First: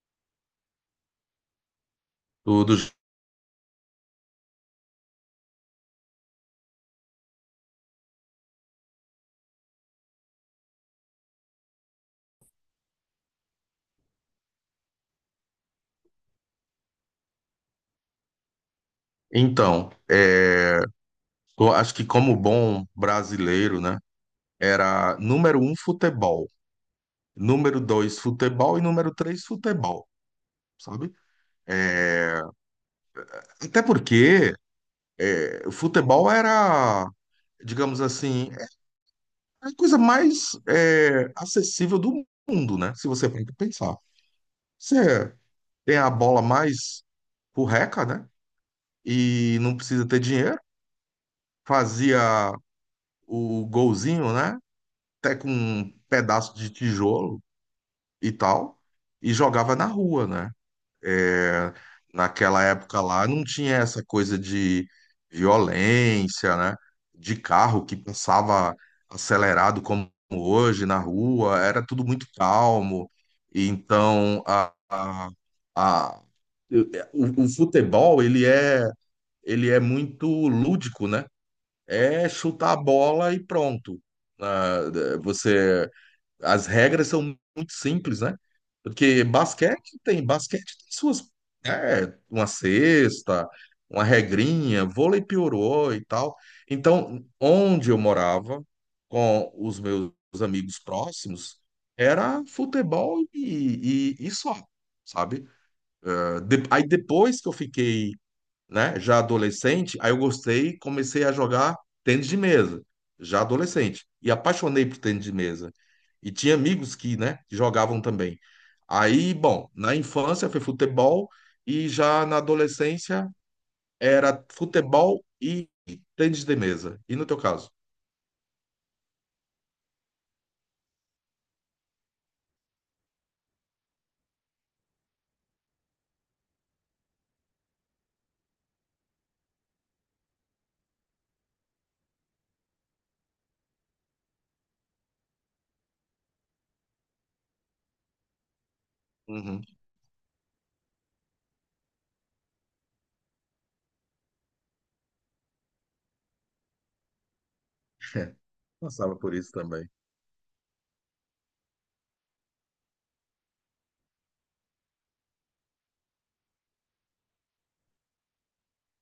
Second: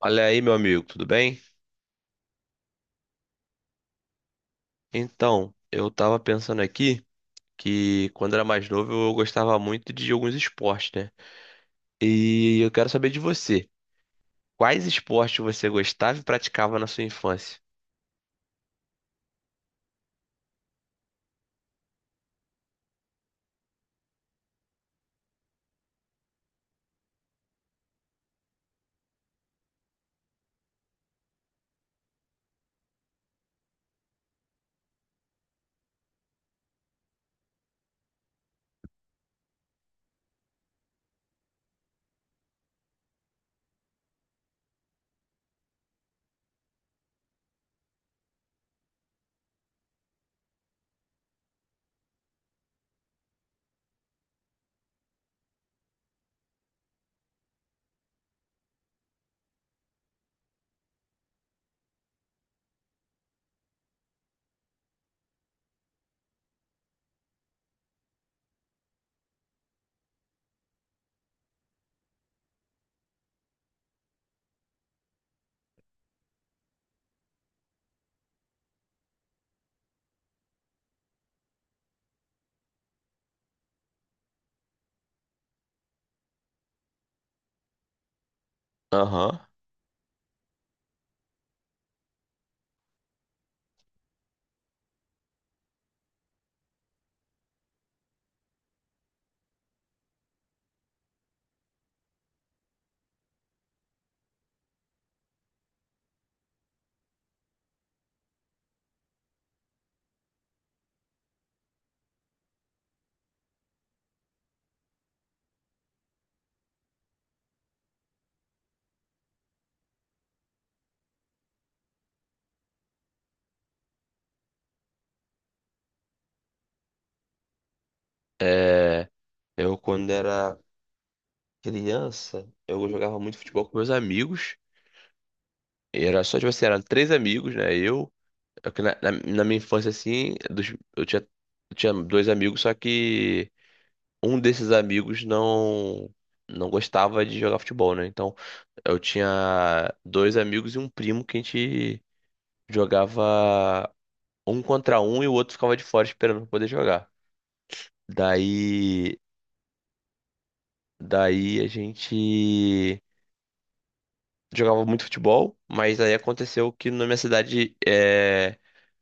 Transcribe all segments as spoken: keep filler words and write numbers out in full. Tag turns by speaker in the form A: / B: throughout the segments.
A: Olha aí, meu amigo, tudo bem?
B: Tudo.
A: Então, eu tava pensando aqui que quando era mais novo eu gostava muito de alguns esportes, né? E eu quero saber de você. Quais esportes você gostava e praticava na sua infância?
B: Então, é, eu acho que como bom brasileiro, né? Era número um futebol, número dois futebol e número três futebol, sabe? Até porque é, o futebol era, digamos assim, é a coisa mais é, acessível do mundo, né? Se você for pensar. Você tem a bola mais porreca, né? E não precisa ter dinheiro. Fazia o golzinho, né? Até com um pedaço de tijolo e tal, e jogava na rua, né? É, naquela época lá não tinha essa coisa de violência, né? De carro que passava acelerado como hoje na rua, era tudo muito calmo. E Então, a, a, a- o, o futebol, ele é, ele é muito lúdico, né? É chutar a bola e pronto. Ah, é, você as regras são muito simples, né? Porque
A: Aham.
B: basquete tem, basquete tem suas, é, uma cesta, uma regrinha, vôlei piorou e tal. Então, onde eu morava com os meus amigos próximos era futebol e, e, e só, sabe? Eh, de- Aí depois que eu fiquei, né? Já adolescente, aí eu gostei e comecei a jogar tênis de mesa, já adolescente. E apaixonei por tênis de mesa. E tinha amigos que, né, jogavam também. Aí, bom, na infância foi futebol e já na adolescência era futebol e tênis de mesa. E no teu caso?
A: É, eu quando era criança, eu jogava muito futebol com meus amigos. E era só, tipo assim, eram três amigos, né? Eu, eu que na, na- na minha infância, assim, dos- eu tinha, eu tinha dois amigos, só que um desses amigos não não gostava de jogar futebol, né? Então eu
B: Uhum.
A: tinha dois amigos e um primo que a gente jogava um contra um e o outro ficava de fora esperando pra poder jogar.
B: passava
A: Daí
B: por isso também.
A: daí a gente jogava muito futebol, mas aí aconteceu que na minha cidade é,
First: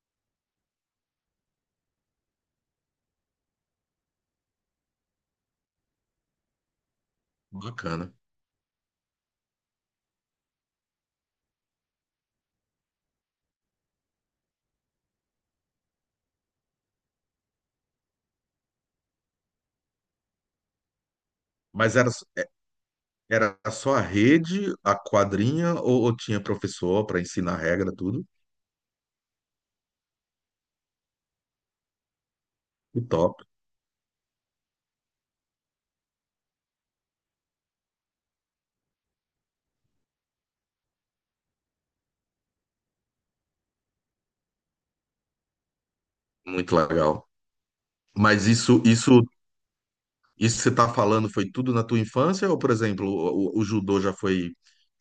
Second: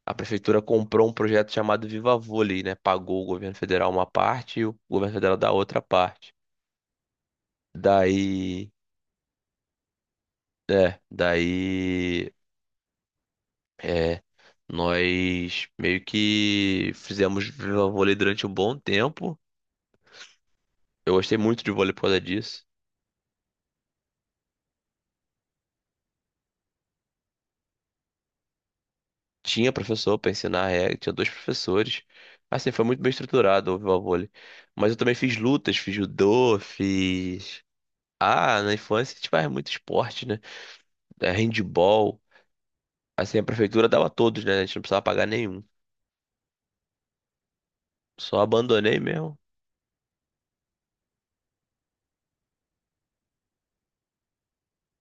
A: a prefeitura comprou um projeto chamado Viva Vôlei, né? Pagou o governo federal uma parte e o governo federal da outra parte.
B: Bacana.
A: Daí é, daí É, nós meio que fizemos vôlei durante um bom tempo. Eu gostei muito de vôlei
B: Mas
A: por
B: era,
A: causa disso.
B: era só a rede, a quadrinha, ou, ou tinha professor para ensinar a regra, tudo?
A: Tinha professor para ensinar a regra, tinha dois professores. Assim, foi muito
B: Que
A: bem
B: top.
A: estruturado o vôlei. Mas eu também fiz lutas, fiz judô, fiz. Ah, na infância a gente faz muito esporte, né? É, handball. Assim, a prefeitura dava a todos, né? A gente não precisava pagar nenhum.
B: Muito legal.
A: Só
B: Mas isso,
A: abandonei
B: isso,
A: mesmo.
B: isso que você está falando foi tudo na tua infância? Ou, por exemplo, o, o- judô já foi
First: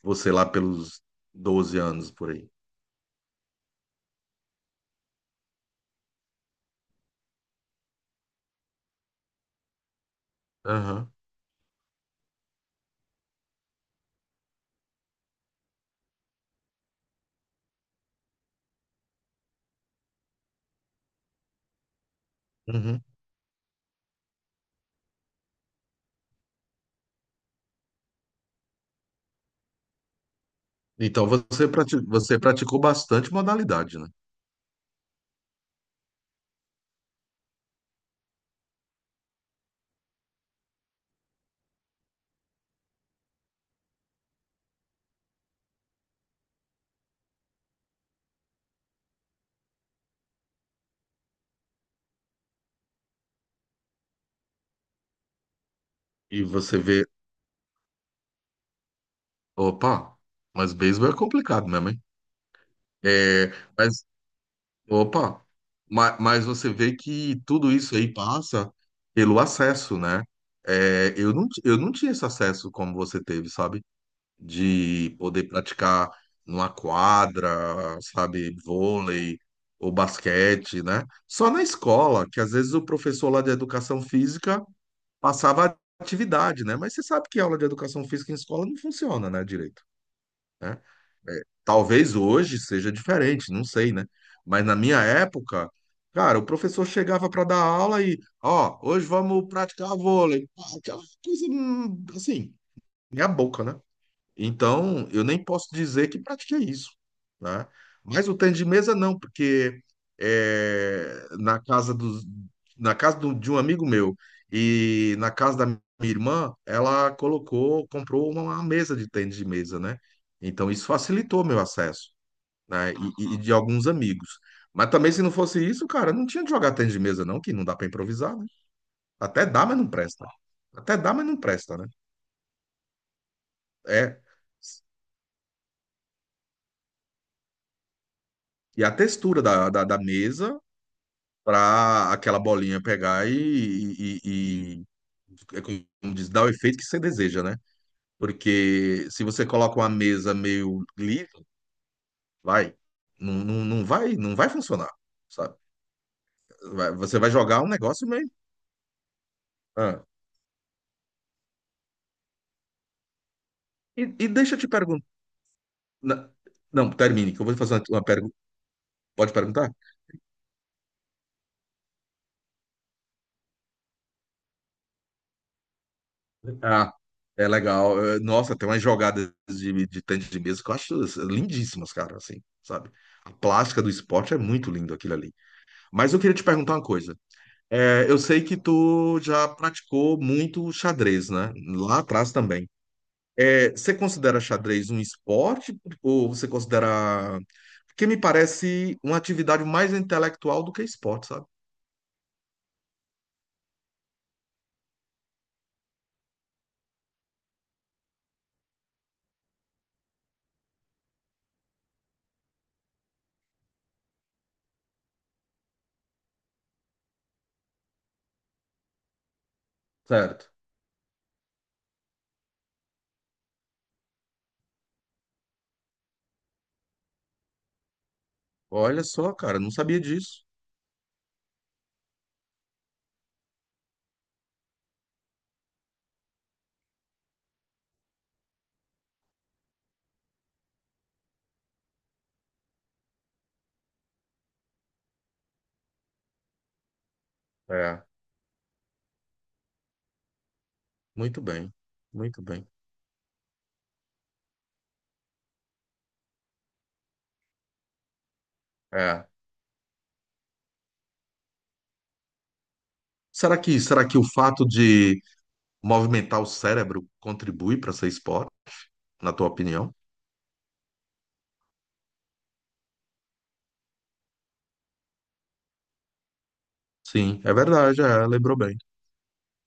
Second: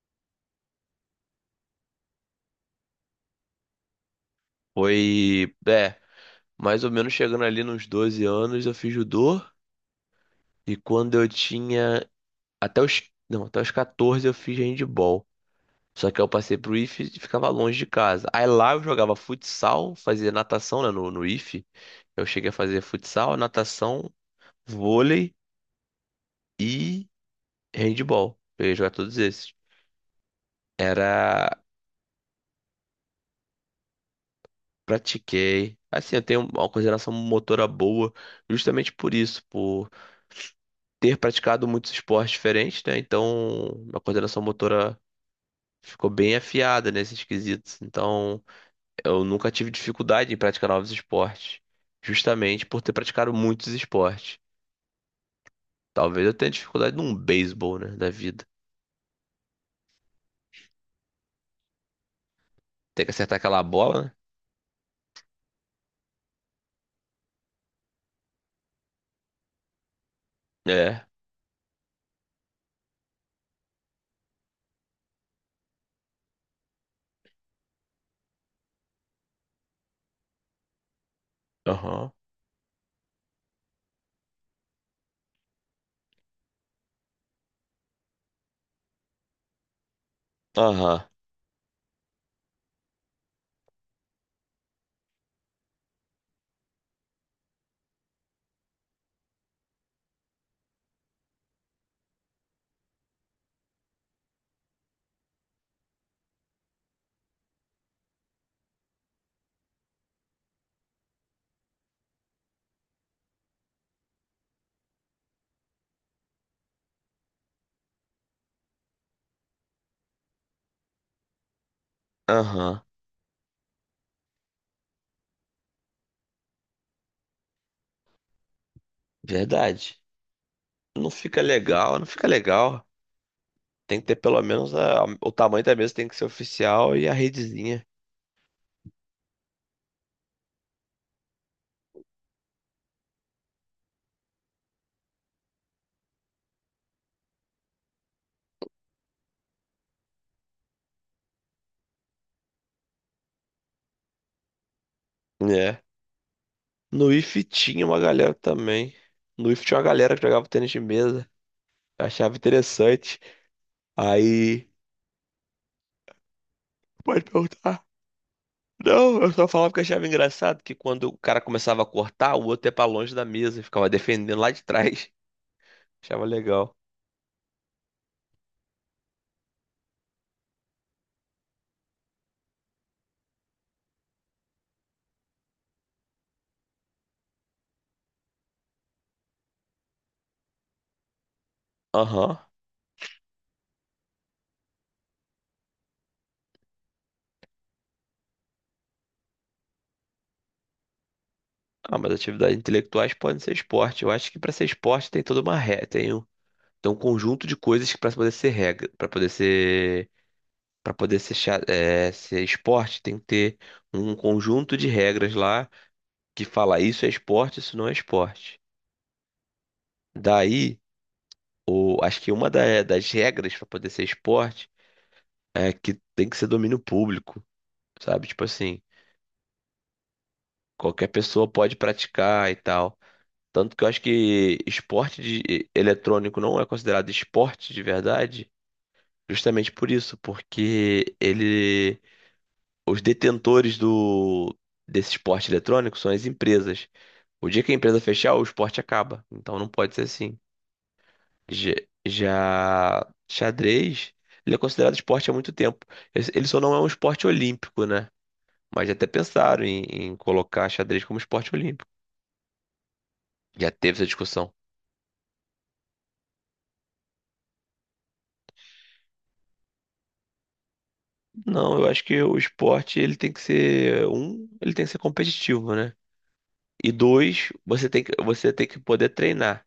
B: você lá pelos doze anos, por aí?
A: Foi, é, mais ou menos chegando ali nos doze anos, eu fiz judô. E
B: Aham.
A: quando eu tinha até os, não, até os quatorze eu fiz handball. Só que eu passei pro ife e ficava longe de casa. Aí lá eu jogava futsal, fazia natação, né, no, no ife. Eu cheguei a fazer
B: Uhum.
A: futsal, natação, vôlei e handball. Eu ia jogar todos esses.
B: Então
A: Era,
B: você, prati- você praticou bastante modalidade, né?
A: Pratiquei. Assim, eu tenho uma coordenação motora boa, justamente por isso, por ter praticado muitos esportes diferentes, né? Então, a coordenação motora ficou bem afiada nesses quesitos. Então, eu nunca tive dificuldade em praticar novos esportes, justamente por ter praticado muitos esportes. Talvez eu
B: E
A: tenha
B: você
A: dificuldade
B: vê,
A: num beisebol, né, da vida.
B: opa, mas beisebol é complicado mesmo, hein?
A: Tem que acertar
B: É,
A: aquela
B: mas,
A: bola,
B: opa, ma- mas, você vê que tudo isso aí passa pelo acesso, né?
A: né? É.
B: É, eu não, ti- eu não tinha esse acesso como você teve, sabe? de poder praticar numa quadra, sabe, vôlei ou basquete, né? Só na
A: Aham.
B: escola, que às vezes o professor lá de educação física passava atividade, né? Mas você sabe que aula de educação física em escola não funciona, né, direito, né?
A: Aham.
B: É, talvez hoje seja diferente, não sei, né? Mas na minha época, cara, o professor chegava para dar aula e, ó, hoje vamos praticar vôlei. Pá, Aquela coisa hum, assim, meia boca, né? Então, eu nem posso dizer que pratiquei isso, né? Mas o tênis de mesa não, porque é, na casa dos, na casa do- de um amigo meu e na casa da minha irmã, ela colocou, comprou uma, uma mesa de tênis de mesa, né? Então, isso facilitou meu acesso,
A: Aham.
B: né? E, e e de alguns amigos. Mas também, se não fosse isso, cara, não tinha de jogar tênis de mesa, não, que não dá para improvisar, né? Até dá, mas não
A: Verdade.
B: presta. Até
A: Não
B: dá, mas não
A: fica
B: presta, né?
A: legal, não fica legal. Tem que ter
B: É.
A: pelo menos a- o tamanho da mesa tem que ser oficial e a redezinha,
B: E a textura da, da, da mesa para aquela bolinha pegar e, e, e- e- é como diz, dá o efeito que você deseja, né? Porque se você coloca uma mesa meio livre, vai, não, não, não vai, não vai funcionar, sabe?
A: né?
B: Vai-
A: No
B: você vai
A: I F
B: jogar um
A: tinha uma
B: negócio meio.
A: galera também. No I F tinha uma
B: Ah.
A: galera que jogava tênis de mesa. Eu achava interessante.
B: E, e deixa eu te
A: Aí,
B: perguntar. Não, não,
A: pode
B: termine, que eu vou fazer uma,
A: perguntar.
B: uma pergunta.
A: Não, eu
B: Pode
A: só
B: perguntar?
A: falava que eu achava engraçado que quando o cara começava a cortar, o outro ia pra longe da mesa, ficava defendendo lá de trás. Achava legal.
B: Ah, é legal. Eh, Nossa, tem umas jogadas de, de tênis de mesa que eu acho assim, lindíssimas, cara, assim, sabe? A plástica do esporte é muito lindo aquilo ali. Mas eu queria te perguntar uma coisa. É, eu sei que tu já praticou muito xadrez, né? Lá atrás
A: Aham.
B: também. É, você considera xadrez um esporte ou você considera... Porque me parece uma atividade mais intelectual do que esporte, sabe?
A: Ah, mas atividades intelectuais podem ser esporte. Eu acho que pra ser esporte tem toda uma regra, tem um, tem um conjunto de coisas que pra poder ser regra, Pra poder ser para poder ser, cha- é, ser esporte, tem que ter um conjunto de regras lá que fala isso é esporte, isso não é esporte.
B: Certo.
A: Daí, o, acho que uma da- das regras pra poder ser esporte é que tem que ser domínio público, sabe? Tipo assim,
B: Olha só, cara, não sabia disso.
A: qualquer pessoa pode praticar e tal. Tanto que eu acho que esporte de- eletrônico não é considerado esporte de verdade, justamente por isso, porque ele, os detentores do desse esporte eletrônico são as empresas. O dia que a empresa
B: É,
A: fechar, o esporte acaba. Então não pode ser assim.
B: muito
A: Já,
B: bem, muito bem.
A: já xadrez, ele é considerado esporte há muito tempo. Ele ele só não é um esporte olímpico, né? Mas já até
B: É.
A: pensaram em, em, colocar xadrez como esporte olímpico.
B: Será
A: Já
B: que,
A: teve essa
B: será que o
A: discussão.
B: fato de movimentar o cérebro contribui para ser esporte, na tua opinião?
A: Não, eu acho que o esporte ele tem que ser um, ele tem que ser competitivo, né? E
B: Sim,
A: dois,
B: é
A: você
B: verdade,
A: tem que,
B: é,
A: você
B: lembrou
A: tem
B: bem.
A: que poder treinar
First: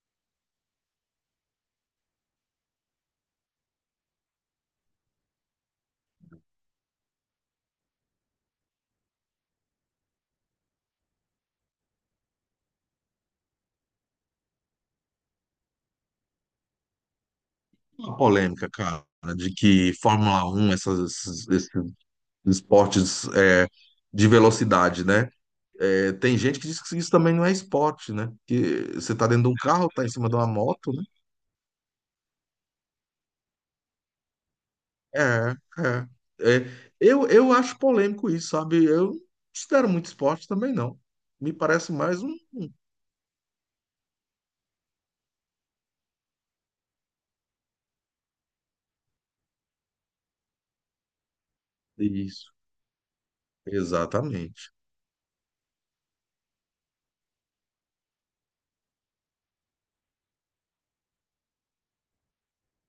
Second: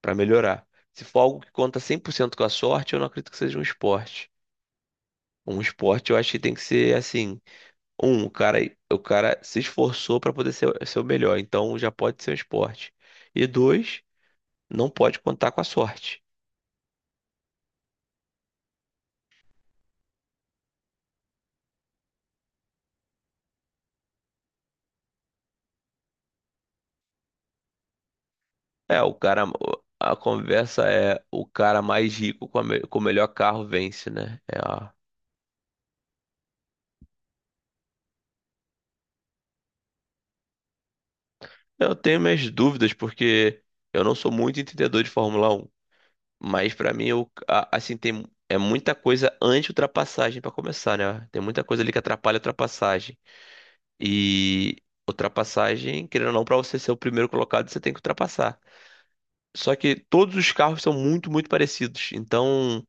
A: pra melhorar. Se for algo que conta cem por cento com a sorte, eu não acredito que seja um esporte. Um esporte eu acho que tem que ser assim, um, o cara, o cara se esforçou pra poder ser, ser o melhor, então já pode ser um esporte. E dois, não pode contar com a sorte.
B: Uma polêmica, cara, de que Fórmula Um essas- esses, esses esportes é, de velocidade, né? É, tem gente que diz que isso também não é esporte, né? Que
A: É, o
B: você tá
A: cara.
B: dentro de um carro, tá em
A: A
B: cima de uma
A: conversa
B: moto, né?
A: é o cara mais rico com, a me- com o melhor carro vence, né? É a-
B: É, é. É. Eu, eu acho polêmico isso, sabe? Eu não considero muito esporte também, não. Me parece
A: Eu tenho
B: mais um.
A: minhas dúvidas porque eu não sou muito entendedor de Fórmula Um, mas pra mim eu, a- assim tem é muita coisa anti-ultrapassagem pra começar, né? Tem muita coisa ali que atrapalha a
B: Isso,
A: ultrapassagem.
B: exatamente.
A: E ultrapassagem, querendo ou não, pra você ser o primeiro colocado, você tem que ultrapassar. Só que todos os carros são muito, muito parecidos. Então,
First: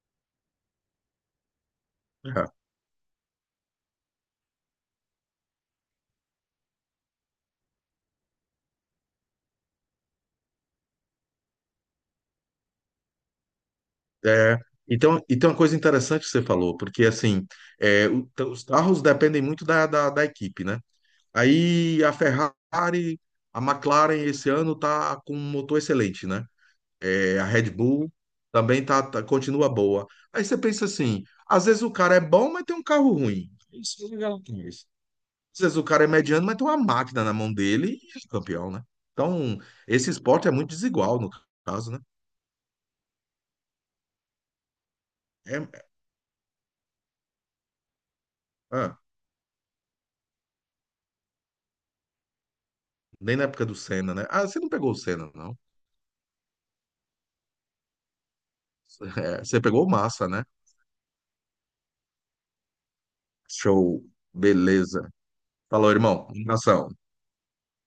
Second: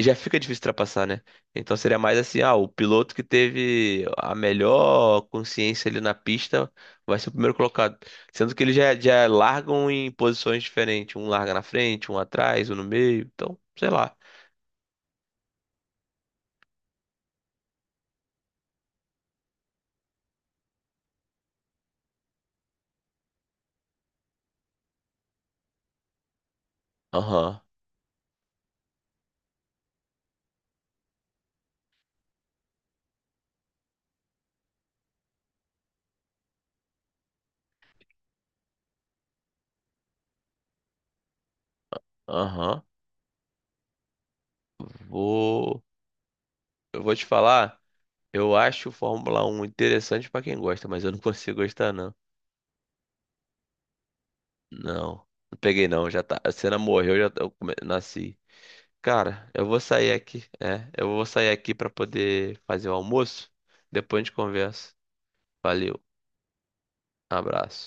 A: já fica difícil ultrapassar, né? Então seria mais assim, ah, o piloto que teve a melhor consciência ali na pista vai ser o primeiro colocado. Sendo que eles já, já largam em posições diferentes. Um larga na frente, um atrás, um no meio. Então, sei lá.
B: É. É. Então, e tem uma coisa interessante que você falou, porque assim, é, o- t- os carros dependem muito da, da da equipe, né? Aí a Ferrari, a McLaren esse ano tá com um motor excelente, né? É, a
A: Aham,
B: Red Bull também tá, tá- continua boa. Aí você pensa assim, às vezes o cara é bom, mas tem um carro ruim. Isso é legal demais. Às vezes o cara é mediano, mas tem uma máquina na mão dele e é campeão, né? Então, esse esporte é muito desigual no caso, né?
A: aham.
B: É,
A: Vou.
B: é,
A: Eu vou te falar. Eu acho o
B: ah,
A: Fórmula um interessante pra quem gosta, mas eu não consigo gostar, não.
B: nem na época do Senna, né? Ah, você não pegou o
A: Não.
B: Senna,
A: Não
B: não.
A: peguei, não. Já tá. A cena morreu, já tá- eu come- nasci.
B: É,
A: Cara,
B: você
A: eu vou
B: pegou o
A: sair
B: Massa,
A: aqui.
B: né?
A: É, eu vou sair aqui pra poder fazer o almoço.
B: Show.
A: Depois a gente conversa.
B: Beleza. Falou,
A: Valeu,
B: irmão. Um Abração.
A: abraço.